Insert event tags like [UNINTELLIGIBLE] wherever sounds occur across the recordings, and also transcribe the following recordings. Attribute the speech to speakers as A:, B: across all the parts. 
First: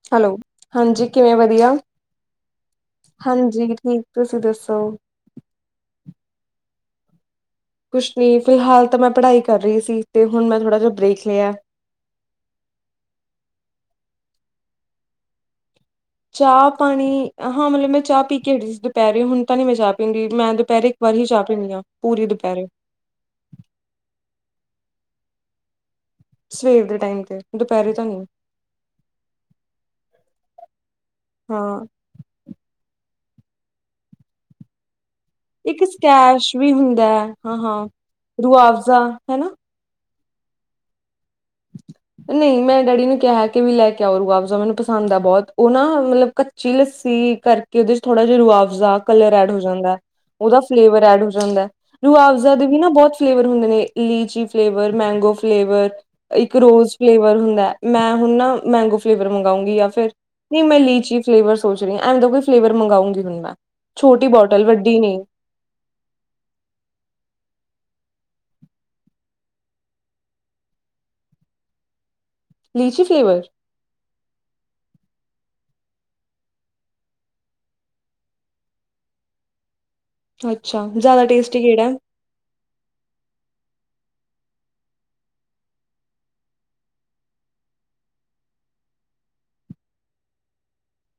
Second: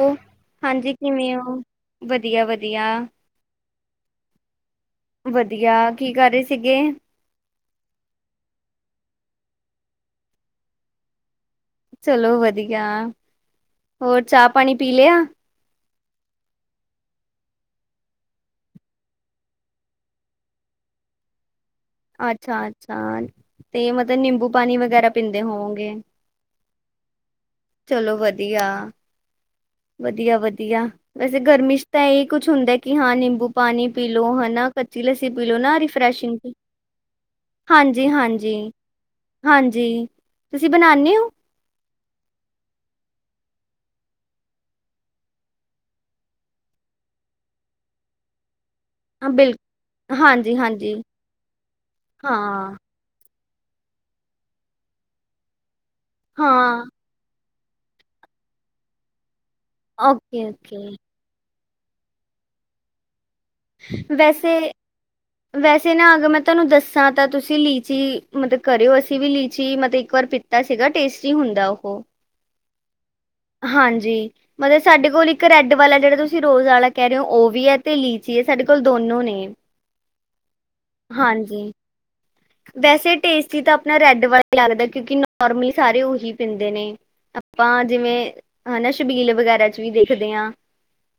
A: ਓ
B: hello, ਹਾਂਜੀ ਕਿਵੇਂ ਵਧੀਆ?
A: ਵਧੀਆ-ਵਧੀਆ
B: ਹਾਂਜੀ ਠੀਕ ਤੁਸੀਂ ਦੱਸੋ?
A: ਵਧੀਆ ਕੀ ਕਰ ਰਹੇ ਸੀਗੇ?
B: ਕੁਛ ਨਹੀਂ ਫਿਲਹਾਲ ਤਾਂ ਮੈਂ ਪੜ੍ਹਾਈ ਕਰ ਰਹੀ ਸੀ ਤੇ ਹੁਣ ਮੈਂ ਥੋੜ੍ਹਾ ਜਿਹਾ ਬ੍ਰੇਕ ਲੇਆ।
A: ਚਲੋ ਵਧੀਆਂ ਹੋਰ ਚਾਹ ਪਾਣੀ ਪੀ ਲਿਆ?
B: ਚਾਹ ਪਾਣੀ ਹਾਂ, ਮਤਲਬ ਮੈਂ ਚਾਹ ਪੀ ਕੇ ਹਟੀ ਸੀ ਦੁਪਹਿਰੇ ਹੁਣ ਤਾਂ ਨੀ ਮੈਂ ਚਾਹ ਪੀਦੀ ਮੈਂ ਦੁਪਹੀਰੇ ਵਰੀ ਚਾ ਪੈਣੀਆਂ
A: ਅੱਛਾ-ਅੱਛਾ ਤੇ ਮਤਲਬ ਨਿੰਬੂ ਪਾਣੀ ਵਗੈਰਾ ਪੀਂਦੇ ਹੋਵੋਂਗੇ।
B: ਸਵੇਰ ਦੇ ਟਾਈਮ ਤੇ ਦੁਪਹਿਰੇ ਤਾਣੀ
A: ਵਧੀਆ। ਵਧੀਆ-ਵਧੀਆ ਵੈਸੇ ਗਰਮੀ ਚ
B: ਹਾਂ
A: ਤਾਂ ਇਹੀ ਕੁਛ ਹੁੰਦਾ ਕਿ ਹਾਂ ਨਿੰਬੂ ਪਾਣੀ ਪੀ ਲਓ ਹਨਾ ਕਚੀ ਲੱਸੀ ਪੀਲੋ ਨਾ
B: ਇੱਕ
A: ਰਿਫਸ਼ਿੰਗ
B: ਸਕੈਸ਼ ਵੀ ਹੁੰਦਾ ਹੈ ਹਾਂ ਹਾਂ
A: ਹਾਂਜੀ-ਹਾਂਜੀ
B: ਰੁਆਵਜ਼ਾ ਹਨਾ
A: ਹਾਂਜੀ। ਜੀ ਤੁਸੀਂ ਬਣਾਉਦੇ ਓ?
B: [INAUDIBLE] ਨਹੀਂ ਮੈਂ ਡੈਡੀ ਨੂੰ ਕਿਹਾ ਕਿ ਵੀ ਲੈ ਕੇ ਆਓ ਰਆਫਜ਼ਾ ਮੈਨੂੰ ਪਸੰਦ ਆ ਬਹੁਤ ਓਹ ਨਾ ਮਤਲਬ ਕੱਚੀ ਲੱਸੀ ਕਰਕੇ ਕਿ ਇਹਦੇ ਚ ਥੋੜ੍ਹਾ ਜਹਾ ਰਆਵਜ਼ਾ
A: ਹਾਂ
B: ਕਲਰ ਐਡ
A: ਬਿਲ
B: ਹੋ ਜਾਂਦਾ ਐ ਉਹਦਾ
A: ਹਾਂਜੀ-ਹਾਂਜੀ,
B: ਫਲੇਵਰ ਐਡ ਹੋ ਜਾਂਦਾ ਐ ਰੂਆਵਜ਼ਾ ਦੇ
A: ਹਾਂ,
B: ਵੀ ਨਾ ਬਹੁਤ ਫਲੇਵਰ ਹੁੰਦੇ ਨੇ ਲੀਚੀ ਫਲੇਵਰ ਮੈਂਗੋ ਫਲੇਵਰ ਇੱਕ
A: ਹਾਂ।
B: ਰੋਜ਼ ਫਲੇਵਰ ਹੁੰਦਾ ਐ ਮੈਂ ਹੁਣ ਨਾ ਮੈਂਗੋ ਫਲੇਵਰ ਮੰਗਾਉਂਗੀ ਜਾਂ ਫਿਰ ਨਹੀਂ ਮੈਂ
A: ਓਕੇ-ਓਕੇ
B: ਲੀਚੀ ਫਲੇਰ ਸੋਚ ਰਹੀ ਹ ਐਵੇਂ ਦਈ ਫਲੇਵਰ ਮੰਗਊਂਗੀ ਹੁਣ ਮੈਂ ਛੋਟੀ
A: ਵੈਸੇ
B: ਬੋਟਲ ਵੱਡੀ ਨਹੀਂ
A: ਵੈਸੇ ਨਾ ਅਗਰ ਮੈਂ ਤੁਹਾਨੂੰ ਦੱਸਾਂ ਤਾਂ ਤੁਸੀਂ ਲੀਚੀ ਮਤਲਬ ਕਰਿਓ ਅਸੀਂ ਵੀ ਲੀਚੀ ਮਤਲਬ ਇੱਕ ਵਾਰ ਤਾਂ ਸੀਗਾ ਟੇਸਟੀ ਹੁੰਦਾ ਓਹ ਹੋ।
B: ਲੀਚੀ ਫਲੇਵਰ
A: ਹਾਂਜੀ, ਮਤਲਬ ਸਾਡੇ ਕੋਲ ਇੱਕ ਰੇਡ ਵਾਲਾ ਜਿਹੜਾ ਤੁਸੀਂ ਰੋਜ਼ ਵਾਲਾ ਕਹਿ ਰਹੇ ਹੋ ਓਹ ਵੀ ਹੈ ਤੇ ਲੀ ਜੀ ਸਾਡੇ ਕੋਲ ਦੋਨੋ ਨੇ।
B: ਅੱਛਾ, ਜਿਆਦਾ
A: ਹਾਂਜੀ
B: ਟੇਸਟੀ ਕਿਹੜਾ ਐ?
A: ਵੈਸੇ ਟੇਸਟੀ ਤਾਂ ਆਪਣਾ ਰੈਡ ਵਾਲਾ ਹੀ ਲੱਗਦਾ ਕਿਉਂਕਿ ਨੋਰਮਲੀ ਸਾਰੇ ਓਹ ਹੀ ਪੀਂਦੇ ਨੇ ਆਪਾਂ ਜਿਵੇਂ ਹਨਾ ਸ਼ਬੀਲ ਵਗੈਰਾ ਚ ਵੀ ਦੇਖਦੇ ਆਂ।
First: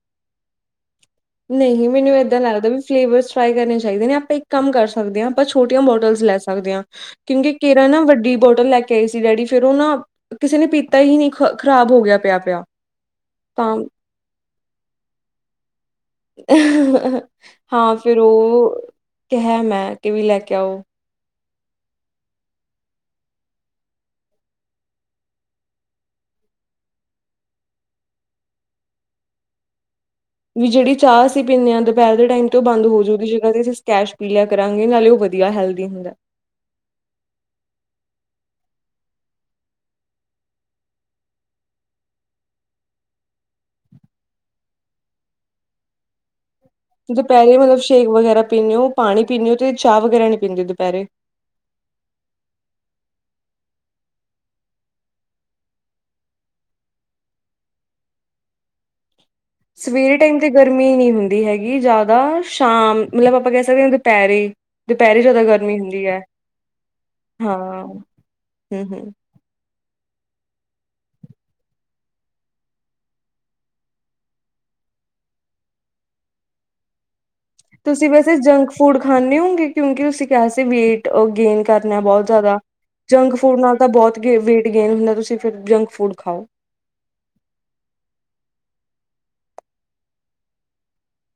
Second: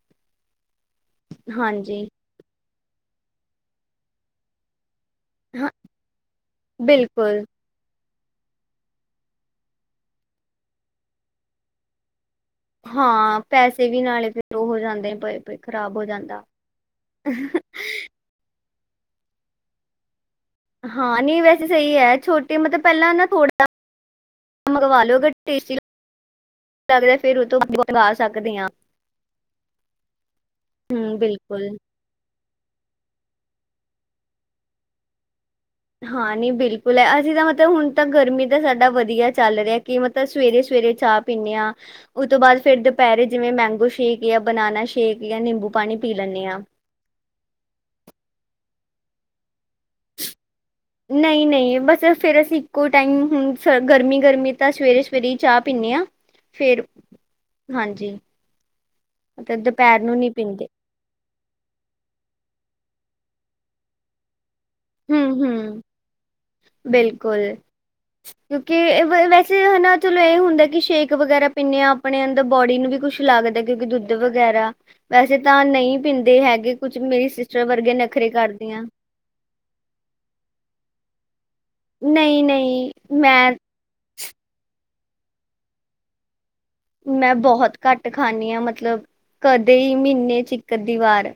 B: [INAUDIBLE] ਨਹੀਂ
A: ਹਾਂਜੀ
B: ਮੈਨੂੰ ਏਦਾਂ ਲੱਗਦਾ ਵੀ ਫਲੇਵਰ ਟਰਾਈ ਕਰਨੇ ਚਾਹੀਦੇ ਨੇ ਆਪਾਂ ਇੱਕ ਕੰਮ ਕਰ ਸਕਦੇ ਆ ਆਪਾਂ
A: ਹਾਂ
B: ਛੋਟੀਆਂ ਬੋਟਲ ਲੈ ਸਕਦੇ ਆਂ
A: ਬਿਲਕੁਲ
B: ਕਿਉਂਕਿ ਕੇਰਾ ਨਾ ਵੱਡੀ ਬੋਟਲ ਲੈ ਕੇ ਆਈ ਸੀ ਡੈਡੀ ਫੇਰ ਉਹ ਨਾ ਕਿਸੇ ਨੇ ਪੀਤਾ ਹੀ ਨਹੀਂ ਖ ਖ਼ਰਾਬ ਹੋ ਗਿਆ ਪਿਆ-ਪਿਆ।
A: ਹਾਂ ਪੈਸੇ ਵੀ ਨਾਲੇ ਫੇਰ ਉਹ ਹੋ ਜਾਂਦੇਏ ਖਰਾਬ ਹੋ ਜਾਂਦੇ।
B: ਹਾਂ ਫੇਰ ਓਹ ਕਿਹਾ ਮੈਂ ਕਿ ਵੀ ਲੈ ਕੇ ਆਓ।
A: ਹਾਂ ਨਹੀਂ ਵੈਸੇ ਸਹੀ ਹੈ ਛੋਟੇ ਮਤਲਬ ਪਹਿਲਾਂ ਨਾ ਥੋੜਾ ਮਗ ਵਾਹੋ ਅਗਰ ਟੇਸਟੀ ਲ ਲੱਗਦਾ ਫੇਰ ਉਹ ਤੋਂ ਬਾਦ ਲਗਾ ਸਕਦੇ ਆਂ।
B: ਵੀ ਜਿਹੜੀ
A: ਹੂੰ
B: ਚਾਹ ਅਸੀਂ
A: ਬਿਲਕੁਲ
B: ਪੀਂਣੇ ਆ ਪਹਿਲ ਦੇ ਟਾਈਮ ਬੰਦ ਹੋਜੂਗੀ ਜਗ੍ਹਾ ਤੇ ਅਸੀਂ ਸਕੈਸ਼ ਪੀ ਲਿਆ ਕਰਾਂਗੇ ਨਾਲੇ ਓਹ ਵਧੀਆ ਹੈਲਥ
A: ਹਾਂ ਨਹੀਂ ਬਿਲਕੁਲ। ਲ ਅਸੀਂ ਤਾਂ ਮਤਲਬ ਹੁਣ ਤਾਂ ਗਰਮੀ ਤਾਂ ਸਾਡਾ ਵਧੀਆ ਚੱਲ ਰਿਹਾ ਕਿ ਮਤਲਬ ਸਵੇਰੇ-ਸਵੇਰੇ ਚਾਹ ਪੀਂਨੇ ਆਂ। ਉਹ ਤੋਂ ਬਾਦ ਫੇਰ ਦੋਪੈਰੇ ਜਿਵੇਂ ਮੈਂਗੋ ਸ਼ੇਕ ਯਾਂ, ਬਨਾਨਾ ਸ਼ੇਕ, ਯਾਂ ਨਿੰਬੂ ਪਾਣੀ ਪੀ ਲੈਂਣੀ ਆ।
B: ਦੋਪੈਰੇ ਮਤਲਬ ਸ਼ੇਕ ਵਗੈਰਾ ਪੀਂਣੇ ਓ ਪਾਣੀ ਪੀਂਣੇ ਓ ਤੇ ਚਾਹ ਵਗੈਰਾ ਨੀ ਪੀਂਦੇ ਦੋਪੈਰੇ।
A: ਨਹੀਂ-ਨਹੀਂ ਬਸ ਫੇਰ ਅਸੀਂ ਇੱਕੋ ਟਾਈਮ ਹੁਣ ਗਰਮੀ-ਗਰਮੀ ਤਾਂ ਸਵੇਰੇ-ਸਵੇਰੇ ਹੀ ਚਾਹ ਪੀਂਣੇ ਆ। ਫੇਰ ਹਾਂਜੀ। ਮਤਲਬ ਦੁਪਹਿਰ ਨੂੰ
B: ਸਵੇਰੇ
A: ਨਹੀਂ
B: ਟਾਈਮ ਤੇ
A: ਪੀਂਦੇ
B: ਗਰਮੀ ਨੀ ਹੁੰਦੀ ਹੈਗੀ ਜਾਦਾ ਸ਼ਾਮ ਮਤਲਬ ਆਪਾਂ ਕਹਿ ਸਕਦੇ ਹਾਂ ਦਪੈਰੇ ਦਪੈਰੇ
A: ਹੂੰ
B: ਜਾਦਾ ਗਰਮੀ
A: ਹੂੰ
B: ਹੁੰਦੀ ਐ।
A: ਬਿਲਕੁਲ
B: ਹਮ
A: ਕਿਉਂਕਿ
B: ਹਮ
A: ਵੈਸੇ ਹੈਨਾ ਚਲੋ ਇਹ ਹੁੰਦਾ ਕਿ ਸ਼ੇਕ ਵਗੈਰਾ ਪੀਣੇ ਹਾਂ ਆਪਣੇ ਅੰਦਰ ਬੋਡੀ ਨੂੰ ਵੀ ਕੁੱਛ ਲੱਗਦਾ ਕਿਉਂਕਿ ਦੁੱਧ ਵਗੈਰਾ ਵੈਸੇ ਤਾਂ ਨਹੀਂ ਪੀਂਦੇ ਹੈਗੇ ਕੁਛ ਮੇਰੀ ਸਿਸਟਰ ਵਰਗੇ ਨਖਰੇ ਕਾਰਦੀਆਂ।
B: ਖਾਂਣੇ ਹੋਂਗੇ ਕਿਉਂਕਿ ਤੁਸੀਂ ਕਿਆ ਸੀ ਵੇਟ ਗੇਨ ਕਰਨਾ ਬੋਤ
A: ਨਹੀਂ
B: ਜਾਦਾ
A: ਨਹੀਂ
B: ਜੰਕ
A: ਮੈਂ
B: ਫੂਡ ਨਾਲ ਤਾਂ ਬੋਤ ਗੇ ਵੇਟ ਗੇਨ ਹੁੰਦਾ ਤੁਸੀਂ ਫਿਰ ਜੰਕ ਫੂਡ ਖਾਓ।
A: ਮੈਂ ਬੋਹਤ ਕੱਟ ਖਾਂਣੀ ਹਾਂ ਮਤਲਬ ਕਦੇ ਈ ਮੀਨੇ ਚ ਇੱਕ- ਅਧੀ ਵਾਰ।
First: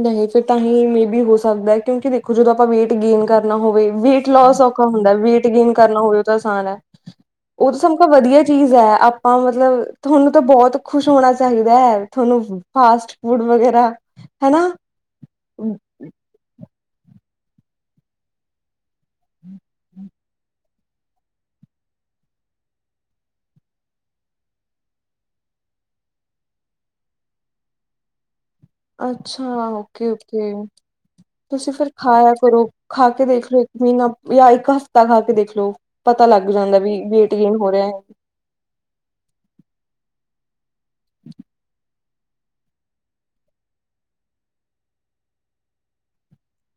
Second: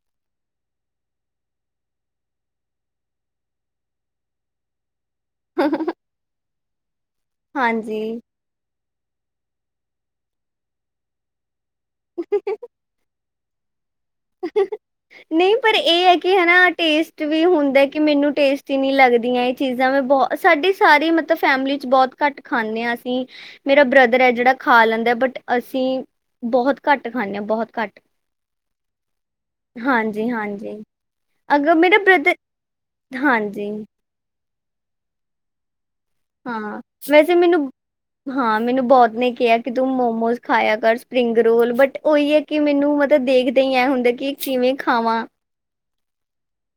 B: ਨਹੀਂ ਫਿਰ ਤਾਂ ਹੀ ਮੇਬੀ ਹੋ ਸਕਦਾ ਕਿਉਂਕਿ ਦੇਖੋ ਜਦੋਂ ਆਪਾਂ ਵੇਟ ਗੇਨ ਕਰਨਾ ਹੋਵੇ ਵੇਟ ਲੋਸ ਹੁੰਦਾ ਵੇਟ ਗੇਨ ਕਰਨਾ ਹੋਵੇ ਤਾਂ ਆਸਾਨ ਐ ਓ ਤਾਂ ਸਭ ਤੋ
A: ਹਾਂਜੀ
B: ਵਧੀਆ ਚੀਜ਼ ਹੈ ਆਪਾਂ ਮਤਲਬ ਤੁਹਾਨੂੰ ਤਾਂ ਬੋਹਤ ਖੁਸ਼ ਹੋਣਾ ਚਾਹੀਦਾ ਤੁਹਾਨੂੰ ਫਾਸਟ ਫੂਡ ਵਗੈਰਾ ਹੈਨਾ।
A: ਨਹ ਪਰ ਏ ਐ ਕਿ ਹਨਾ ਟੇਸਟ ਵੀ ਹੁੰਦਾ ਕਿ ਮੇਨੂੰ ਟੇਸਟ ਨੀ ਲੱਗਦੀਆਂ ਏ ਚੀਜ਼ਾਂ ਮੈਂ ਬੋ ਸਾਡੀ ਸਾਰੀ ਮਤਲਬ ਫੈਮਿਲੀ ਚ ਬੋਹਤ ਘੱਟ ਖਾਂਣੇ ਹਾਂ ਅਸੀਂ ਮੇਰਾ ਬ੍ਰਦਰ ਹੈ ਜੇੜਾ ਖਾ ਲੈਂਦਾ ਬਟ ਅਸੀਂ ਬੋਹਤ ਕੱਟ ਖਾਂਣੇ ਹਾਂ ਬੋਹਤ ਕੱਟ।
B: ਅੱਛਾ ਓਕੇ-ਓਕੇ।
A: ਹਾਂਜੀ
B: ਤੁਸੀਂ
A: ਅਗਰ
B: ਫਿਰ
A: ਮੇਰਾ
B: ਖਾਇਆ
A: ਬ੍ਰਦਰ
B: ਕਰੋ ਖਾ ਕੇ ਦੇਖ ਲੋ ਇੱਕ
A: ਹਾਂਜੀ
B: ਮੀਨਾ ਯਾਂ ਇੱਕ ਹਫ਼ਤਾ ਖਾ ਕੇ ਦੇਖ ਲੋੋ ਪਤਾ ਲੱਗ ਜਾਂਦਾ
A: ਹਾਂ
B: ਵੀ ਵੇਟ
A: ਵੈਸੇ
B: ਗੇਨ
A: ਮੈਨੂੰ
B: ਹੋ ਰੇਹਾ।
A: ਹਾਂ ਮੈਨੂੰ ਬੋਤ ਨੇ ਕੇਹਾ ਕਿ ਤੂੰ ਮੋਮੋਸ ਖਾਇਆ ਕਰ ਸਪਰਿੰਗ ਰੋਲ ਬਟ ਉਈ ਏ ਕਿ ਮੈਨੂੰ ਮਤਲਬ ਦੇਖਦੇ ਹੀ ਐ ਹੁੰਦਾ ਕਿ ਇੱਕ ਕਿਵੇਂ ਖਾਵਾਂ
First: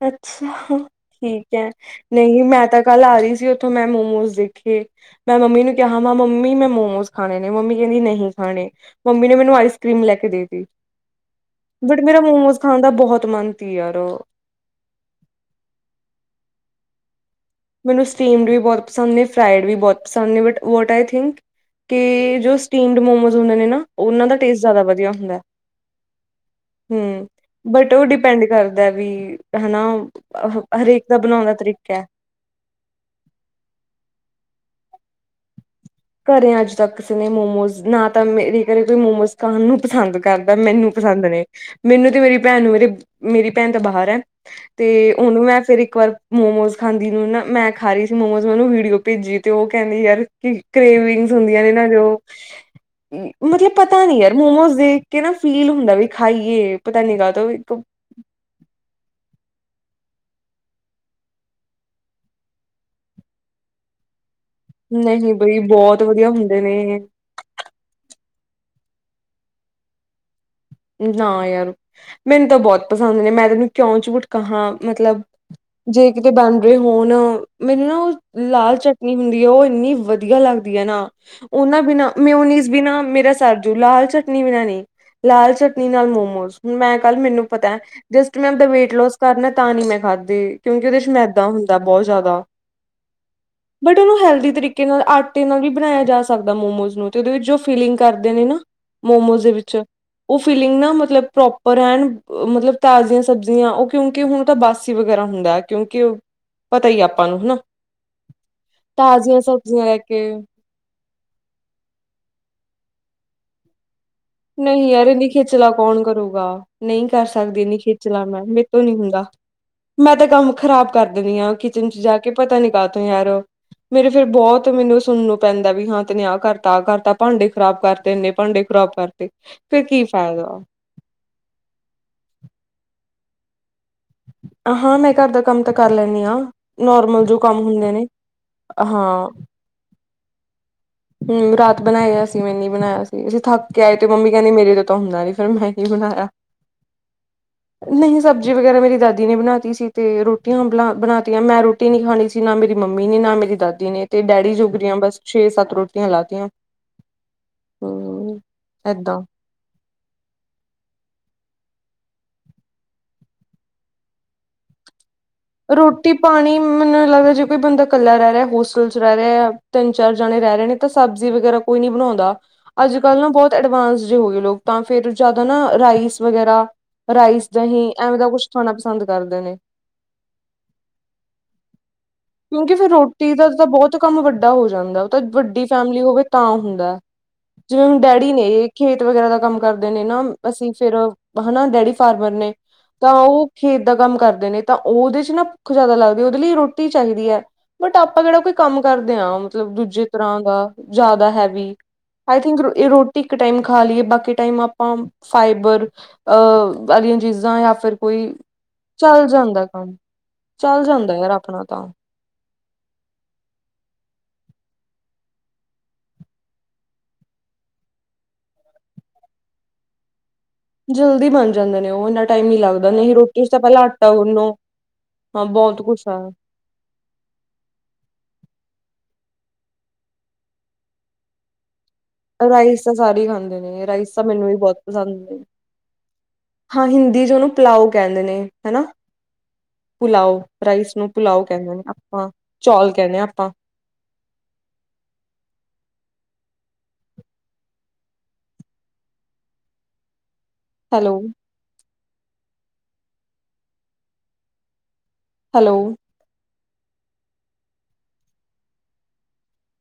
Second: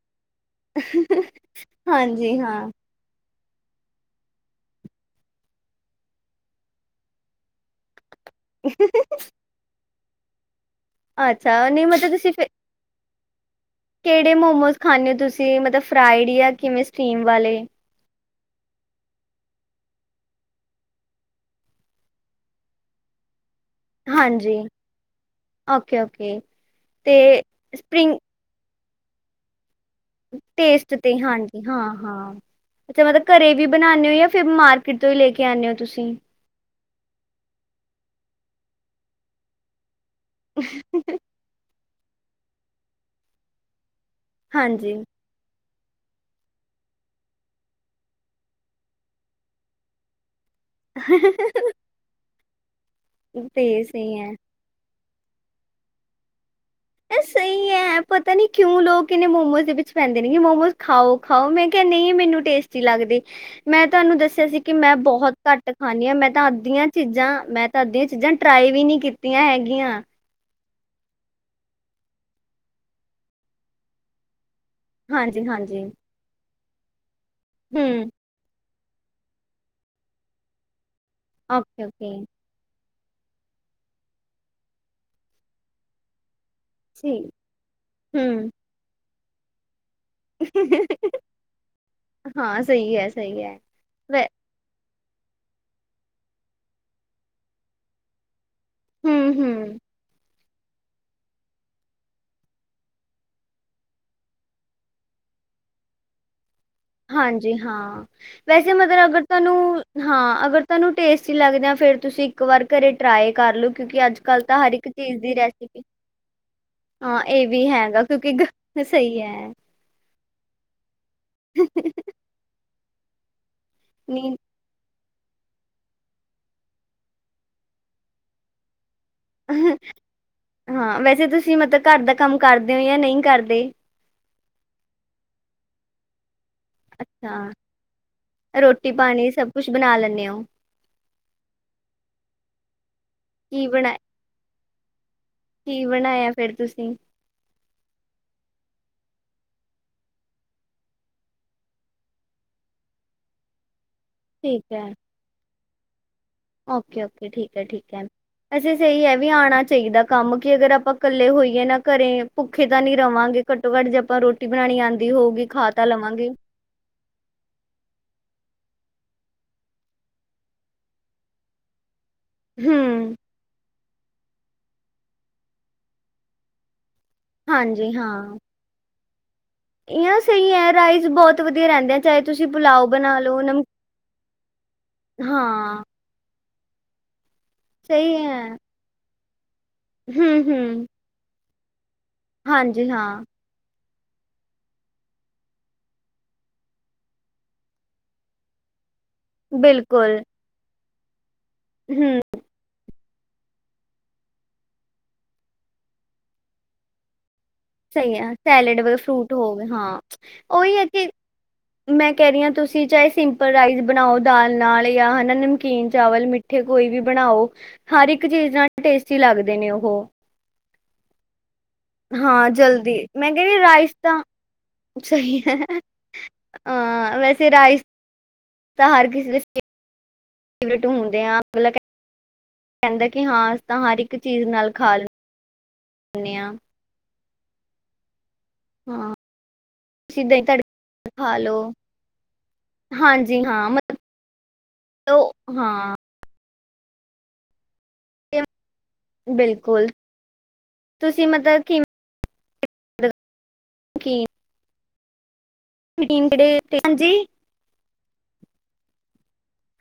B: ਅੱਛਾ ਠੀਕ ਐ
A: ਹਾਂਜੀ
B: ਨਈ ਮੈਂ
A: ਹਾਂ
B: ਤਾਂ ਕੱਲ ਆ ਰੀ ਸੀ ਉੱਥੋਂ ਮੈਂ ਮੋਮੋਸ ਦੇਖੇ- ਮੈਂ ਮੰਮੀ ਨੂੰ ਕਿਹਾ ਮਾ ਮੰਮੀ ਮੈਂ ਮੋਮੋਸ ਖਾਣੇ ਨੇ ਮੰਮੀ ਕੈੰਦੀ ਨਹੀਂ ਹਾਣੇ ਮੰਮੀ ਨੇ ਮੈਨੂੰ ਆਈਸ ਕਰ੍ਰੀਮ ਲੈ ਕੇ ਦੇ ਤੀ।
A: ਅੱਛਾ ਨਹੀਂ
B: ਬਟ
A: ਮਤਲਬ
B: ਮੇਰਾ
A: ਤੁਸੀਂ
B: ਮੋਮੋਸ ਖਾਣ ਦਾ ਬੋਹਤ ਮਨ ਸੀ ਯਾਰ।
A: ਖਾਂਣੇ ਔ ਤੁਸੀਂ ਮਤਲਬ ਫਰਾਈਡ ਯਾਂ ਕਿਵੇਂ ਸਟੀਮ ਵਾਲੇ
B: ਮੈਨੂੰ ਸਟੀਮਡ ਵੀ ਬੋਹਤ ਪਸੰਦ ਨੇ ਫਰਾਈਡ ਵੀ ਬੋਹਤ ਪਸੰਦ ਨੇ ਬਟ ਓਵਰ ਆਈ ਥਿੰਕ ਕੇ ਜੋ ਸਟੀਮਡ ਮੋਮੋਜ਼ ਹੁੰਦੇ ਨੇ ਨਾ ਉਨਾਂ ਦਾ
A: ਹਾਂਜੀ
B: ਟੇਸਟ ਜ਼ਿਆਦਾ ਵਧੀਆ ਹੁੰਦਾ
A: ਓਕੇ ਓਕੇ ਤੇ
B: ਹੂੰ ਬਟ ਓ
A: ਸਪਰਿੰਗ
B: ਡਿਪੈਂਡ ਕਰ ਦਾ ਵੀ ਹੈਨਾ
A: ਟੇਸਟ
B: ਹਰੇਕ
A: ਤੇ
B: ਦਾ ਬਣੋਣ ਦਾ
A: ਹਾਂਜੀ ਹਾਂ
B: ਤਰੀਕਾ
A: ਹਾਂ ਅੱਛਾ ਮਤਲਬ ਘਰੇ ਵੀ ਬਣਾਓਣੇ ਓ ਯਾੱ ਫਿਰ ਮਾਰਕੀਟ ਤੋਂ ਈ ਲੈ ਕੇ ਆਣੇ ਓ ਤੁਸੀਂ।
B: ਕਰੇ ਅੱਜ ਤੱਕ ਕਿਸੇ ਨੇ ਮੋਮੋਜ਼ ਨਾ ਤਾਂ ਮੇਰੇ ਕਰੇ ਕੋਈ ਮੋਮੋਜ਼ ਖਾਣ ਨੂੰ ਪਸੰਦ ਕਰਦਾ ਮੈਨੂੰ ਪਸੰਦ ਨੇ ਮੈਨੂੰ ਤੇ ਮੇਰੀ ਪੈਣ ਨੂੰ ਮੇਰੇ ਮੇਰੀ ਪੈਣ ਤੇ ਬਾਹਰ ਐ ਤੇ
A: ਹਾਂਜੀ
B: ਓਨੂੰ ਮੈਂ ਫੇਰ ਇੱਕ ਵਾਰ ਮੋਮੋਜ਼ ਖਾਂਦੀ ਨੂੰ ਨਾ, ਮੈਂ ਖਾ ਰੀ ਸੀ ਮੋਮੋਜ਼ ੳਨੂੰ ਵੀਡੀਓ ਪੇਜੀ। ਤੇ ਓ ਕੈੰਦੀ ਯਾਰ ਕਿ ਕੇ੍ਵਿੰਗਸ ਹੁੰਦੀਆਂ ਨੇ ਨਾਂ ਜੋ
A: ਤੇ
B: ਮਤਲਬ ਪਤਾ ਨੀ
A: ਸਹੀ
B: ਯਾਰ
A: ਹੈ
B: ਮੋਮੋਸ ਦੇਖ ਕੇ ਨਾ ਫੀਲ ਹੁੰਦਾ ਵੀ ਖਾਈਏ ਪਤਾ ਨੀ
A: ਇਹ
B: ਕਾਤੋ
A: ਸਹੀ ਹੈ ਪਤਾ ਨੀ ਕਿਉਂ ਲੋਕ ਇਹਨੇ ਮੋਮੋਜ਼ ਦੇ ਵਿੱਚ ਪੈਂਦੇ ਨੇ ਕਿ ਮੋਮੋਸ ਖਾਓ-ਖਾਓ, ਮੈਂ ਕੇਹਾ ਨਈ ਮੈਨੂੰ ਟੇਸਟੀ ਲਾਗਦੇ। ਮੈਂ ਤੁਹਾਨੂੰ ਦੱਸਿਆ ਸੀ ਕਿ ਮੈਂ ਬੋਹਤ
B: ਨਹੀਂ ਬਈ
A: ਕਟ
B: ਬਹੁਤ
A: ਖਾਂਣੀ ਆ।
B: ਵਧੀਆ
A: ਮੈਂ ਤਾਂ
B: ਹੁੰਦੇ
A: ਅੱਧੀਆਂ
B: ਨੇ
A: ਚੀਜ਼ਾਂ ਮੈਂ ਅਦੀਆਂ ਚੀਜ਼ਾਂ ਟਰਾਈ ਵੀ ਨਹੀ ਕੀਤੀਆਂ ਹੈਗੀਆਂ।
B: ਨਾ ਯਾਰ ਮੈਨੂੰ ਤਾਂ ਬੋਤ ਪਸੰਦ ਨੇ, ਮੈਂ ਤੈਨੂੰ ਕਿਉਂ ਝੂਠ ਕਹਾਂ ਮਤਲਬ
A: ਹਾਂਜੀ ਹਾਂਜੀ
B: ਜੇ ਕਿਤੇ ਬਨ ਰਹੇ ਹੋਣ ਮੈਨੂੰ ਨਾ ਉਹ ਲਾਲ ਚਟਨੀ ਹੁੰਦੀ ਉਹ ਏਨੀ ਵਧੀਆ ਲੱਗਦੀ ਹੈ ਨਾ ਉਹਨਾਂ ਬਿਨਾਂ ਮਯੋਨਿਸ ਬਿਨਾਂ ਮੇਰਾ ਸਰਜੂ ਲਾਲ ਚਟਨੀ ਬਿਨਾਂ ਨਈ, ਲਾਲ ਚਟਨੀ ਨਾਲ ਮੋਮੋਸ ਮੈਂ ਕਲ ਮੈਨੂੰ ਪਤਾ ਜਸਟ ਮੈਂ ਅਪਨਾ ਵੇਟ ਲੋਸ ਕਰਨਾ ਤਾਂ ਨੀ ਮੈਂ ਖਾਧ ਦੇ ਕਿਉਂਕਿ ਉਹਦੇ ਚ ਮੈਦਾ ਹੁੰਦਾ ਬਹੁਤ ਜਿਆਦਾ, ਬਟ ਉਹਨੂੰ ਹੈਲਦੀ ਤਰੀਕੇ ਨਾਲ ਆਟੇ ਨਾਲ ਵੀ ਬਣਾਇਆ ਜਾ ਸਕਦਾ ਮੋਮੋਜ਼ ਨੂੰ ਤੇ ਉਹ ਉਹਦੇ ਵਿੱਚ ਜੋ ਫੀਲਿੰਗ ਕਰਦੇ ਨੇ ਨਾ ਮੋਮੋਸ ਦੇ ਵਿੱਚ ਉਹ ਫੀਲਿੰਗ ਨਾ ਮਤਲਬ ਪ੍ਰੋਪਰ ਐਨ ਮਤਲਬ ਤਾਜ਼ੀਆਂ ਸਬਜ਼ੀਆਂ ਉਹ ਕਿਉਂਕਿ ਹੁਣ ਤਾਂ ਬਾਸੀ ਵਗੈਰਾ ਹੁੰਦਾ ਏ। ਕਿਉਂਕਿ ੳ
A: ਹਾਂਜੀ ਹਾਂ ਵੈਸੇ ਮਤਲਬ ਅਗਰ
B: ਤਾਜ਼ੀਆਂ
A: ਤੁਹਾਨੂੰ
B: ਸਬਜ਼ੀਆਂ ਲੈ ਕੇ
A: ਹਾਂ ਅਗਰ ਤੁਹਾਨੂੰ ਟੇਸਟੀ ਲੱਗਦੇ ਆ ਫੇਰ ਤੁਸੀਂ ਇੱਕ ਵਾਰ ਘਰੇ ਟਰਾਏ ਕਰ ਲਓ ਕਿਉਂਕਿ ਅੱਜ ਕਲ ਤਾਂ ਹਰ ਇੱਕ
B: ਨਹੀਂ ਯਾਰ
A: ਚੀਜ਼
B: ਇੰਨੀ
A: ਦੀ
B: ਖੇਚਲਾ
A: ਰੈਸਪੀ,
B: ਕੌਣ ਕਰੂਗਾ ਨਹੀਂ
A: ਹਾਂ
B: ਕਰ
A: ਇਹ
B: ਸਕਦੀ
A: ਵੀ
B: ਇੰਨੀ
A: ਹੈਗਾ
B: ਖੇਚਲਾ
A: ਕਿਉਂਕਿ
B: ਮੈਂ ਮੇਰੇ
A: ਤੇ
B: ਤੋਂ ਨੀ ਹੁੰਦਾ
A: ਸਹੀ ਹੈ
B: ਮੈਂ ਤਾਂ ਕੰਮ ਖ਼ਰਾਬ ਕਰ ਦਿੰਦੀ ਹਾਂ ਕਿਚਨ ਚ ਜਾ ਕੇ ਪਤਾ ਨੀ ਕਾਤੋਂ ਯਾਰ, ਮੇਰੇ ਫੇਰ
A: ਨੀ
B: ਬਹੁਤ ਤੇ ਮੈਨੂੰ ਸੁਣਨ ਨੂੰ ਪੈਂਦਾ ਵੀ ਹਾਂ ਤਨੇ ਆਹ ਕਰਤਾ, ਆਹ ਕਰਤਾ, ਭਾਂਡੇ ਖਰਾਬ ਕਰਤੇ, ਇੰਨੇ ਭਾਂਡੇ ਖ਼ਰਾਬ ਕਰਤੇ ਫਿਰ ਕੀ ਫਾਇਦਾ
A: ਹਾਂ ਵੈਸੇ ਤੁਸੀਂ ਮਤਲਬ ਘਰ ਦਾ ਕੰਮ ਕਰਦੇ ਹੋ ਜਾਂ ਨਹੀਂ ਕਰਦੇ।
B: ਹਾਂ ਮੈਂ ਘਰ ਦਾ ਕੰਮ ਤਾਂ ਕਰ ਲੈਂਣੀ ਹਾਂ। ਨੋਰਮਲ
A: ਅੱਛਾ,
B: ਜੋ ਕੰਮ ਹੁੰਦੇ ਨੇ, ਹਾਂ।
A: ਰੋਟੀ-ਪਾਣੀ ਸਭ ਕੁਛ ਬਣਾ ਲੈਂਨੇ ੳ।
B: ਹੂੰ ਰਾਤ ਬਣਾਇਆ ਸੀ ਮੈ ਨੀ ਬਣਾਇਆ ਸੀ ਅਸੀ ਥੱਕ
A: ਕੀ
B: ਕੇ ਆਏ
A: ਬਣਾ
B: ਤੇ ਮੰਮੀ ਕਹਿੰਦੀ ਮੇਰੇ ਤੇ ਤੋਂ ਹੁੰਦਾ ਨਹੀ। ਫੇਰ ਮੈਂ ਹੀ
A: ਕੀ
B: ਬਣਾਇਆ।
A: ਫਿਰ ਤੁਸੀਂ?
B: ਨਹੀਂ ਸਬਜ਼ੀ ਵਗੈਰਾ ਮੇਰੀ ਦਾਦੀ ਨੇ ਬਣਾਤੀ ਸੀ ਤੇ ਰੋਟੀਆਂ ਬਣਾ ਬਣਾਤੀਆਂ ਮੈਂ ਰੋਟੀ ਨਹੀ ਖਾਣੀ ਸੀ। ਨਾ ਮੇਰੀ ਮੰਮੀ ਨੇ, ਨਾ ਮੇਰੀ ਦਾਦੀ ਨੇ ਤੇ ਡੈਡੀ
A: ਠੀਕ
B: ਜੋਗੀਆਂ ਬਸ ਛੇ, ਸੱਤ ਰੋਟੀਆਂ ਲਾਤੀਆਂ।
A: ਔਕੇ ਔਕੇ, ਠੀਕ ਹੈ ਠੀਕ ਹੈ।
B: ਹਮ
A: ਵੈਸੇ ਸਹੀ ਹੈ, ਇਹ
B: ਏਦਾਂ
A: ਵੀ ਆਉਣਾ ਚਾਹੀਦਾ। ਕੰਮ ਕੀ ਅਗਰ ਆਪਾਂ ਇਕੱਲੇ ਹੋਈਏ ਨਾ ਘਰੇ ਭੁੱਖੇ ਤਾਂ ਨਹੀਂ ਰਵਾਂਗੇ। ਘੱਟੋ ਘੱਟ ਜੇ ਆਪਾਂ ਰੋਟੀ ਬਣਾਉਣੀ ਆਉਂਦੀ ਹੋਊਗੀ ਖਾ ਤਾਂ
B: ਰੋਟੀ
A: ਲਵਾਂਗੇ।
B: ਪਾਣੀ ਮੈਨੂੰ ਜੇ ਕੋਈ ਬੰਦਾ ਇਕੱਲਾ ਰਹਿ ਰਿਹਾ ਹੋਸਟਲ ਚ ਰਹਿ ਰਿਹਾ ਜਾਂ ਤਿੰਨ, ਚਾਰ ਜਣੇ ਰਹਿ ਰਹੇ ਨੇ ਤਾਂ ਸਬਜ਼ੀ ਵਗੈਰਾ ਕੋਈ ਨਹੀਂ ਬਣਾਉਂਦਾ। ਅੱਜ
A: ਹੂੰ,
B: ਕਲ ਨਾ ਬਹੁਤ ਅਡਵਾਂਸ ਜੇ ਹੋ ਗਏ ਲੋਕ ਤਾਂ ਫਿਰ ਜਿਆਦਾ ਨਾ ਰਾਈਸ ਵਗੈਰਾ ਰਾਈਸ ਦਹੀ
A: ਹਾਂਜੀ
B: ਐਵੇਂ ਦਾ ਕੁਛ ਖਾਣਾ ਪਸੰਦ ਕਰਦੇ ਨੇ।
A: ਇਹਾਂ ਸਹੀ ਹੈ, ਰਾਈਸ ਬਹੁਤ ਵਧੀਆ ਰਹਿੰਦੇ ਆ ਚਾਹੇ ਤੁਸੀਂ
B: ਕਿਉਂਕਿ
A: ਪੁਲਾਓ
B: ਫੇਰ
A: ਬਣਾ
B: ਰੋਟੀ
A: ਲਓ
B: ਦਾ
A: ਨਮ
B: ਤਾਂ ਬਹੁਤ ਕੰਮ ਵੱਡਾ ਹੋ ਜਾਂਦਾ ਏ। ਉਹ ਤਾਂ ਵੱਡੀ
A: ਹਾਂ,
B: ਫੈਮਿਲੀ ਹੋਵੇ ਤਾਂ ਹੁੰਦਾ ਜਿਵੇਂ ਹੁਣ
A: ਸਹੀ
B: ਡੈਡੀ ਨੇ
A: ਹੈ।
B: ਖੇਤ ਵਗੈਰਾ ਦਾ ਕੰਮ ਕਰਦੇ ਨੇ ਨਾ, ਅਸੀ
A: ਹੂੰ-ਹੂੰ,
B: ਫੇਰ ਹੈਨਾ, ਡੈਡੀ ਫਾਰਮਰ ਨੇ
A: ਹਾਂਜੀ
B: ਤਾਂ
A: ਹਾਂ,
B: ਉਹ ਖੇਤ ਦਾ ਕੰਮ ਕਰਦੇ ਨੇ ਤਾਂ ਉਹਦੇ ਚ ਨਾ ਭੁੱਖ ਜ਼ਿਆਦਾ ਲੱਗਦੀ ਉਹਦੇ ਲਈ ਰੋਟੀ ਚਾਹੀਦੀ ਹੈ ਬਟ ਆਪਾਂ ਕਿਹੜਾ ਕੋਈ ਕੰਮ ਕਰਦੇ ਹਾਂ ਮਤਲਬ ਦੂਜੀ
A: ਬਿਲਕੁਲ
B: ਤਰ੍ਹਾਂ ਦਾ, ਜ਼ਿਆਦਾ ਹੈਵੀ
A: ਹੂੰ।
B: ਆਈ ਥਿੰਕ ਰੋਟੀ ਇੱਕ ਟਾਈਮ ਖਾ ਲਈਏ ਬਾਕੀ ਟਾਇਮ ਆਪਾਂ ਫਾਈਬਰ ਅਹ ਵਾਲੀਆਂ ਚੀਜ਼ਾਂ ਜਾਂ ਫਿਰ।
A: ਸਹੀ
B: ਕੋਈ
A: ਹੈ, ਸੈਲਡ ਵਾਲ਼ਾ
B: ਚੱਲ
A: ਫਰੂਟ
B: ਜਾਂਦਾ
A: ਹੋਵੇ, ਹਾਂ
B: ਕੰਮ
A: ਉਹੀ
B: ਚੱਲ
A: ਹੈ ਕਿ
B: ਜਾਂਦਾ ਯਾਰ ਆਪਣਾ ਤਾਂ
A: ਮੈਂ ਕਹਿ ਰਹੀ ਹਾਂ ਤੁਸੀਂ ਚਾਹੇ ਸਿੰਪਲ ਰਾਈਸ ਬਣਾਓ ਦਾਲ ਨਾਲ ਜਾਂ ਹੈਨਾ ਨਮਕੀਨ ਚਾਵਲ ਮਿੱਠ ਮਿੱਠੇ ਕੋਈ ਵੀ ਬਣਾਓ ਹਰ ਇੱਕ ਚੀਜ਼ ਨਾਲ ਟੇਸਟੀ ਲੱਗਦੇ ਨੇ ਉਹ।
B: ਜਲਦੀ ਬਣ ਜਾਂਦੇ ਨੇ ਉਹ ਇੰਨਾ ਟਾਈਮ
A: ਹਾਂ
B: ਨਹੀ ਲੱਗਦਾ।
A: ਜਲਦੀ
B: ਨਾਲੇ
A: ਮੈਂ
B: ਰੋਟੀ ਚ
A: ਕਹਿੰਦੀ
B: ਤਾਂ ਪਹਿਲਾਂ
A: ਰਾਈਸ
B: ਆਟਾ
A: ਤਾਂ
B: ਗੁਨੋ, ਹਾਂ ਬਹੁਤ ਕੁਛ ਆ।
A: ਅਹ ਵੈਸੇ ਰਾਈਸ ਤਾਂ ਹਰ ਕਿਸੇ ਦੇ ਫੇਵਰੇਟ ਹੁੰਦੇ ਆ ਮਤਲਬ ਕਿ
B: ਰਾਈਸ ਤਾਂ
A: ਕਹਿੰਦਾ
B: ਸਾਰੇ
A: ਕਿ
B: ਹੀ
A: ਹਾਂ
B: ਖਾਂਦੇ
A: ਅਸੀਂ ਤਾਂ
B: ਨੇ
A: ਹਰ
B: ਰਾਈਸ
A: ਇੱਕ
B: ਮੈਨੂੰ
A: ਚੀਜ਼
B: ਵੀ
A: ਨਾਲ
B: ਬਹੁਤ
A: ਖਾ ਲ
B: ਪਸੰਦ ਨੇ।
A: [UNINTELLIGIBLE]
B: ਹਾਂ ਹਿੰਦੀ ਚ ਉਹਨੂੰ ਪਲਾਓ ਕਹਿੰਦੇ ਨੇ। ਹਨਾ
A: ਹਾਂ ਤੁਸੀਂ
B: ਪੁਲਾਓ
A: ਦਹੀਂ
B: ਰਾਈਸ ਨੂੰ
A: ਤੜਕਾ ਖਾ
B: ਪੁਲਾਓ
A: ਲਓ
B: ਕਹਿੰਦੇ ਨੇ, ਆਪਾਂ ਚੌਲ ਕਹਿੰਣੇ ਹ ਆਪਾਂ।
A: ਉਹ ਹਾਂ ਬਿਲਕੁਲ
B: ਹੈਲੋ
A: ਤੁਸੀਂ ਮਤਲਬ ਕਿ ਕੀ
B: ਹੈਲੋ
A: [UNINTELLIGIBLE] ਹਾਂਜੀ।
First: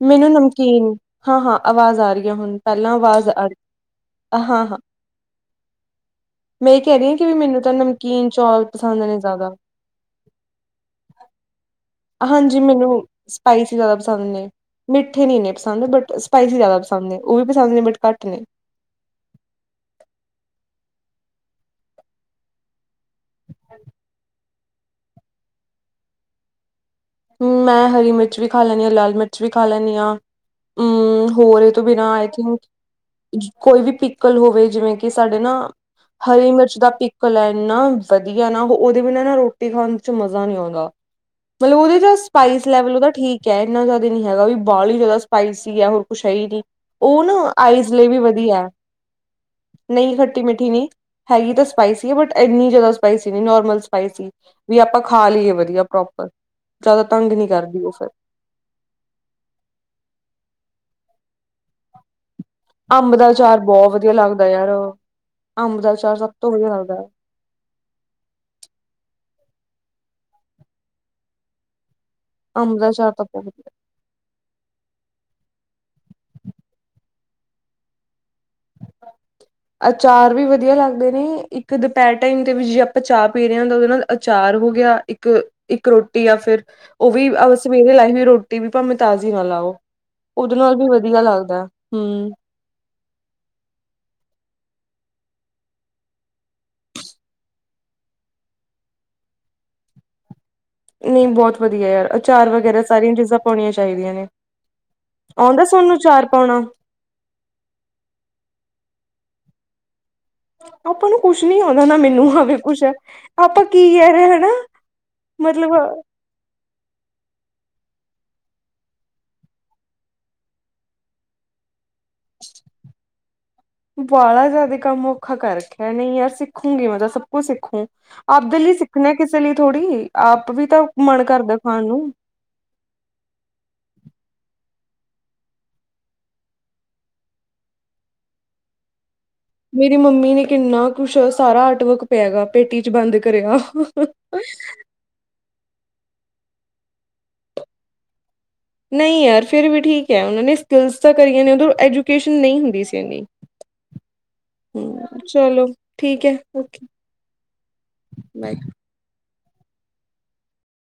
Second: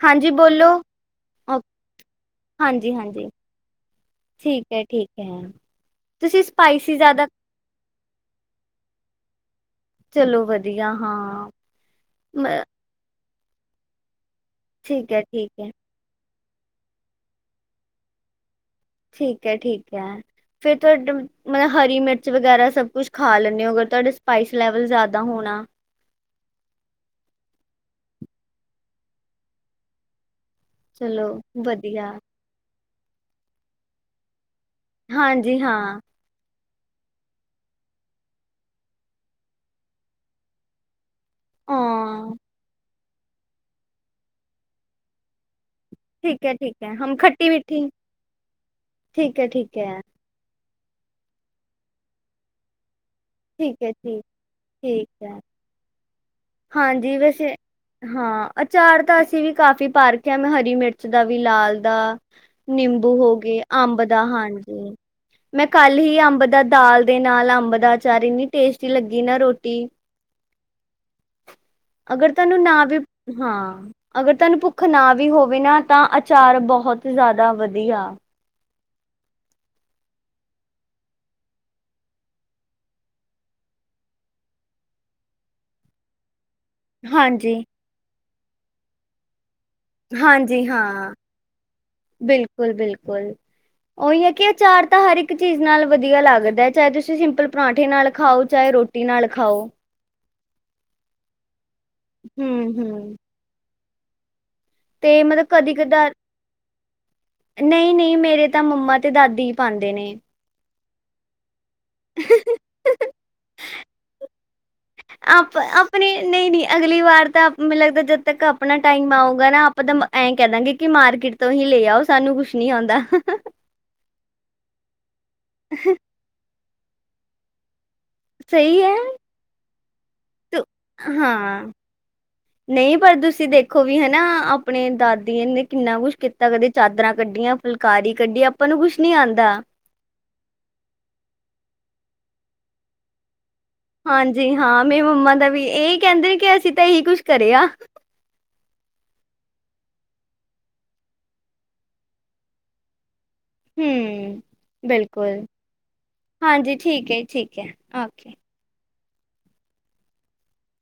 B: ਮੈਨੂੰ
A: ਹਾਂਜੀ ਬੋਲੋ
B: ਨਮਕੀਨ ਹਾਂ, ਹਾਂ ਆਵਾਜ਼ ਆ ਰਹੀ ਹੈ ਹੁਣ ਪਹਿਲਾਂ
A: ਹਾਂਜੀ ਹਾਂਜੀ
B: ਆਵਾਜ਼ ਆ
A: ਠੀਕ
B: ਹਾਂ ਹਾਂ
A: ਹੈ-ਠੀਕ ਹੈ। ਤੁਸੀਂ
B: ਮੈਂ ਇਹ
A: ਸਪਾਈਸੀ
B: ਕਹਿ ਰਹੀ ਹਾਂ ਕਿ
A: ਜ਼ਿਆਦਾ
B: ਵੀ ਮੈਨੂੰ ਤਾਂ ਨਮਕੀਨ ਚੌਲ ਪਸੰਦ ਨੇ ਜਾਦਾ।
A: ਚਲੋ ਵਧੀਆ ਹਾਂ। ਮ
B: ਹਾਂਜੀ ਮੈਨੂੰ ਸਪਾਈਸੀ ਜਾਦਾ ਪਸੰਦ ਨੇ
A: ਠੀਕ ਹੈ
B: ਮਿੱਠੇ ਨੀ
A: ਠੀਕ
B: ਇੰਨੇ
A: ਹੈ
B: ਪਸੰਦ ਬਟ ਸਪਾਈਸੀ ਜਾਦਾ ਪਸੰਦ ਨੇ ਉਹ ਵੀ ਪਸੰਦ ਨੇ ਬਟ ਘੱਟ ਨੇ।
A: ਠੀਕ ਹੈ-ਠੀਕ ਹੈ ਫੇਰ ਤੁਹਾਡਾ ਮਤਲਬ ਹਰੀ ਮਿਰਚ ਵਗੈਰਾ ਸਭ ਕੁੱਛ ਖਾ ਲੈਂਦੇ ਹੋ ਅਗਰ ਤੁਹਾਡੇ ਸਪਾਈਸ ਲੈਵਲ ਜਾਦਾ ਹੋਣਾ
B: ਹਮ ਮੈਂ ਹਰੀ ਮਿਰਚ ਵੀ ਖਾ ਲੈਨੀ ਹਾਂ, ਲਾਲ ਮਿਰਚ ਵੀ ਖਾ ਲੈਨੀ ਹਾਂ।
A: ਚਲੋ
B: ਹਮ ਹੋਰ ਇਹ ਤੋਂ ਬਿਨਾਂ
A: ਵਧੀਆ
B: ਆਈ ਥਿੰਕ ਕੋਈ ਵੀ ਪੀਕਲ ਹੋਵੇ ਜਿਵੇਂ ਕਿ ਸਾਡੇ ਨਾ
A: ਹਾਂਜੀ ਹਾਂ
B: ਹਰੀ ਮਿਰਚ ਦਾ ਪੀਕਲ ਹੈ ਇੰਨਾ ਵਧੀਆ ਨਾ ਉਹਦੇ ਬਿਨਾਂ ਨਾ ਰੋਟੀ ਖਾਣ ਚ ਮਜ਼ਾ ਨੀ ਆਉਂਦਾ। ਮਤਲਬ ਉਹਦੇ
A: ਹਾਂ
B: ਸਪਾਈਸ ਲੈਵਲ ਉਹਦਾ ਠੀਕ ਹੈ ਇਨਾ ਜਿਆਦਾ ਨੀ ਹੈਗਾ ਵੀ ਬਾਲੀ ਜਾਦਾ ਸਪਾਈਸੀ ਆ ਹੋਰ ਕੁਛ ਹੈ
A: ਠੀਕ
B: ਹੀ ਨਹੀਂ
A: ਠੀਕ ਹੈ ਹਮ
B: ਉਹ
A: ਖੱਟੀ
B: ਨਾ
A: ਮਿੱਠੀ
B: ਆਈਜ਼ ਲਈ ਵੀ ਵਧੀਆ।
A: ਠੀਕ ਹੈ ਠੀਕ ਹੈ
B: ਨਹੀਂ ਖੱਟੀ ਮਿੱਠੀ ਨੀ ਹੈਗੀ ਤਾਂ ਸਪਾਈਸੀ ਹੈ ਬਟ ਇੰਨੀ ਜਾਦਾ ਸਪਾਈਸੀ ਨੀ ਨੋਰਮਲ
A: ਠੀਕ ਹੈ ਠੀਕ
B: ਸਪਾਈਸੀ ਵੀ ਆਪਾਂ
A: ਠੀਕ
B: ਖਾ
A: ਹੈ
B: ਲਈਏ ਵਧੀਆ ਪ੍ਰੋਪਰ। ਜ਼ਿਆਦਾ
A: ਹਾਂਜੀ
B: ਤੰਗ ਨਹੀਂ
A: ਵੈਸੇ
B: ਕਰਦੀ ਉਹ ਫਿਰ
A: ਹਾਂ। ਅਚਾਰ ਤਾਂ ਅਸੀਂ ਵੀ ਕਾਫ਼ੀ ਪਾ ਰੱਖਿਆ ਮੈਂ ਹਰੀ ਮਿਰਚ ਦਾ ਵੀ, ਲਾਲ ਦਾ ਨਿੰਬੂ
B: ਅੰਬ ਦਾ
A: ਹੋ
B: ਅਚਾਰ
A: ਗਏ,
B: ਬਹੁਤ
A: ਅੰਬ
B: ਵਧੀਆ
A: ਦਾ
B: ਲੱਗਦਾ ਯਾਰ
A: ਹਾਂਜੀ। ਮੈਂ
B: ਅੰਬ ਦਾ
A: ਕੱਲ
B: ਅਚਾਰ
A: ਹੀ
B: ਸਭ
A: ਅੰਬ
B: ਤੋਂ
A: ਦਾ
B: ਵਧੀਆ
A: ਦਾਲ
B: ਲੱਗਦਾ
A: ਦੇ ਨਾਲ ਅੰਬ ਦਾ ਚਾਰ ਇੰਨੀ ਟੇਸਟੀ ਲੱਗੀ ਨਾ ਰੋਟੀ ਅਗਰ ਤੁਹਾਨੂੰ
B: ਅੰਬ
A: ਨਾ
B: ਦਾ
A: ਵੀ
B: ਅਚਾਰ ਤਾਂ ਬਹੁਤ
A: ਹਾਂ ਅਗਰ ਤੁਹਾਨੂੰ ਭੁੱਖ ਨਾ ਵੀ ਹੋਵੇ ਨਾ ਤਾਂ ਅਚਾਰ ਬੋਹਤ ਹੀ ਜਾਦਾ ਵਧੀਆ।
B: ਅਚਾਰ ਵੀ ਵਧੀਆ ਲੱਗਦੇ ਨੇ ਇੱਕ ਦੁਪਹਿਰ ਟਾਈਮ ਦੇ ਵਿੱਚ ਜੇ ਆਪਾਂ ਚਾਹ ਪੀ ਰਹੇ ਹੁੰਦਾ ਉਹਦੇ ਨਾਲ ਅਚਾਰ ਹੋ ਗਿਆ ਇੱਕ ਇੱਕ ਰੋਟੀ ਜਾਂ ਫਿਰ ਉਹ ਵੀ ਆ
A: ਹਾਂਜੀ
B: ਸਵੇਰੇ ਲਾਈ ਵੀ ਰੋਟੀ ਵੀ ਭਾਵੇਂ ਤਾਜ਼ੀ ਨਾ ਲਾਓ। ਉਹਦੇ
A: ਹਾਂਜੀ
B: ਨਾਲ ਵੀ ਵਧੀਆ ਲੱਗਦਾ ਹੂੰ।
A: ਬਿਲ ਬਿਲਕੁਲ। ਉਹੀ ਹੈ ਕਿ ਅਚਾਰ ਤਾਂ ਹਰ ਇੱਕ ਚੀਜ਼ ਨਾਲ ਵਧੀਆ ਲੱਗਦਾ ਚਾਹੇ ਤੁਸੀਂ ਸਿੰਪਲ ਪਰਾਂਠੇ ਨਾਲ ਖਾਓ, ਚਾਹੇ ਰੋ ਟੀ ਨਾਲ ਖਾਓ।
B: ਨਈ ਬਹੁਤ ਵਧੀਆ ਯਾਰ ਅਚਾਰ
A: ਹਮ
B: ਵਗੈਰਾ ਸਾਰੀਆਂ
A: ਹਮ
B: ਚੀਜ਼ਾਂ ਪਾਉਣੀਆਂ ਚਾਹੀਦੀਆਂ ਨੇ।
A: ਤੇ ਮਤਲਬ
B: ਆਉਂਦਾ ਸੋਨੂੰ ਚਾਰ ਪਾਉਣਾ?
A: ਨਈਂ-ਨਈਂ ਮੇਰੇ ਤਾਂ ਮੰਮਾ ਤੇ ਦਾਦੀ ਹੀ ਪਾਉਂਦੇ ਨੇ।
B: ਆਪਾਂ ਨੂੰ ਕੁਛ ਨੀ ਆਉਂਦਾ ਨਾ ਮੈਨੂੰ ਆਵੇ ਕੁਛ ਆਪਾਂ ਕੀ ਕਹਿ ਰਹੇ ਹਨਾ।
A: ਆਪ
B: ਮਤਲਬ
A: ਆਪਣੀ ਨਈਂ-ਨਈਂ ਅਗਲੀ ਵਾਰ ਤਾ ਮੈਨੂੰ ਲੱਗਦਾ ਜਦ ਤੱਕ ਆਪਣਾ ਟਾਈਮ ਆਊਗਾ ਨਾ ਆਪਾ ਤਾ ਐ ਕਹਿ ਦਾਂਗੇ ਕਿ ਮਾਰਕੀਟ ਤੁਸੀ ਲੈ ਆਓ ਸਾਨੂੰ ਕੁਛ ਨੀ ਆਉਂਦਾ।
B: ਵਾਲਾ ਜਾ ਵੀ ਕੰਮ ਔਖਾ ਕਰ ਰੱਖਿਆ ਨਹੀਂ ਇਹ ਸਿੱਖੂਗੀ ਮਤਲਬ ਸਭ ਕੁਛ ਸਿੱਖੂ। ਆਪਦੇ ਲਈ
A: ਸਹੀ ਹੈ
B: ਸਿੱਖਣਾ ਕਿਸੇ ਲਈ ਥੋੜ੍ਹੀ ਆਪ
A: ਤ
B: ਵੀ ਤਾਂ ਮਨ ਕਰਦਾ
A: ਹਾਂ।
B: ਖਾਣ ਨੂੰ।
A: ਨਹੀਂ ਪਰ ਤੁਸੀਂ ਦੇਖੋ ਵੀ ਹਨਾ ਆਪਣੇ ਦਾਦੀ ਨੇ ਕਿੰਨਾ ਕੁਛ ਕੀਤਾ। ਤਾਂ ਕਦੇ ਚਾਦਰਾਂ ਕੱਢੀਆਂ ਫੁਲਕਾਰੀ ਕੱਢੀ ਆਪਾਂ ਨੂੰ ਕੁਛ ਨੀ ਆਂਦਾ।
B: ਮੇਰੀ ਮੰਮੀ ਨੇ ਕਿੰਨਾ ਕੁਛ ਸਾਰਾ ਆਰਟ ਵਰਕ ਪਿਆ ਗਾ ਪੇਟੀ ਚ ਬੰਦ ਕਰਿਆ।
A: ਹਾਂਜੀ ਹਾਂ ਮੇਰੀ ਮੰਮਾ ਦਾ ਵੀ ਇਹੀ ਕਹਿੰਦੇ ਕਿ ਅਸੀਂ ਤਾਂ ਇਹੀ ਕੁਛ ਕਰੇ ਆ।
B: ਨਹੀਂ ਯਾਰ ਫਿਰ ਵੀ ਠੀਕ ਐ ਉਹਨਾਂ ਨੇ ਸਕਿੱਲਸ ਤਾਂ ਕਰੀਆਂ ਨੇ ਉਦੋਂ ਐਜੂਕੇਸ਼ਨ ਨਹੀਂ ਹੁੰਦੀ ਸੀ ਇੰਨੀ
A: ਹੂੰ।
B: ਹਮ
A: ਬਿਲਕੁਲ
B: ਚਲੋ ਠੀਕ ਹੈ
A: ਹਾਂਜੀ
B: ਓਕੇ
A: ਠੀਕ ਆ ਜੀ ਠੀਕ ਆ ਓਕੇ।
B: ਬਾਏ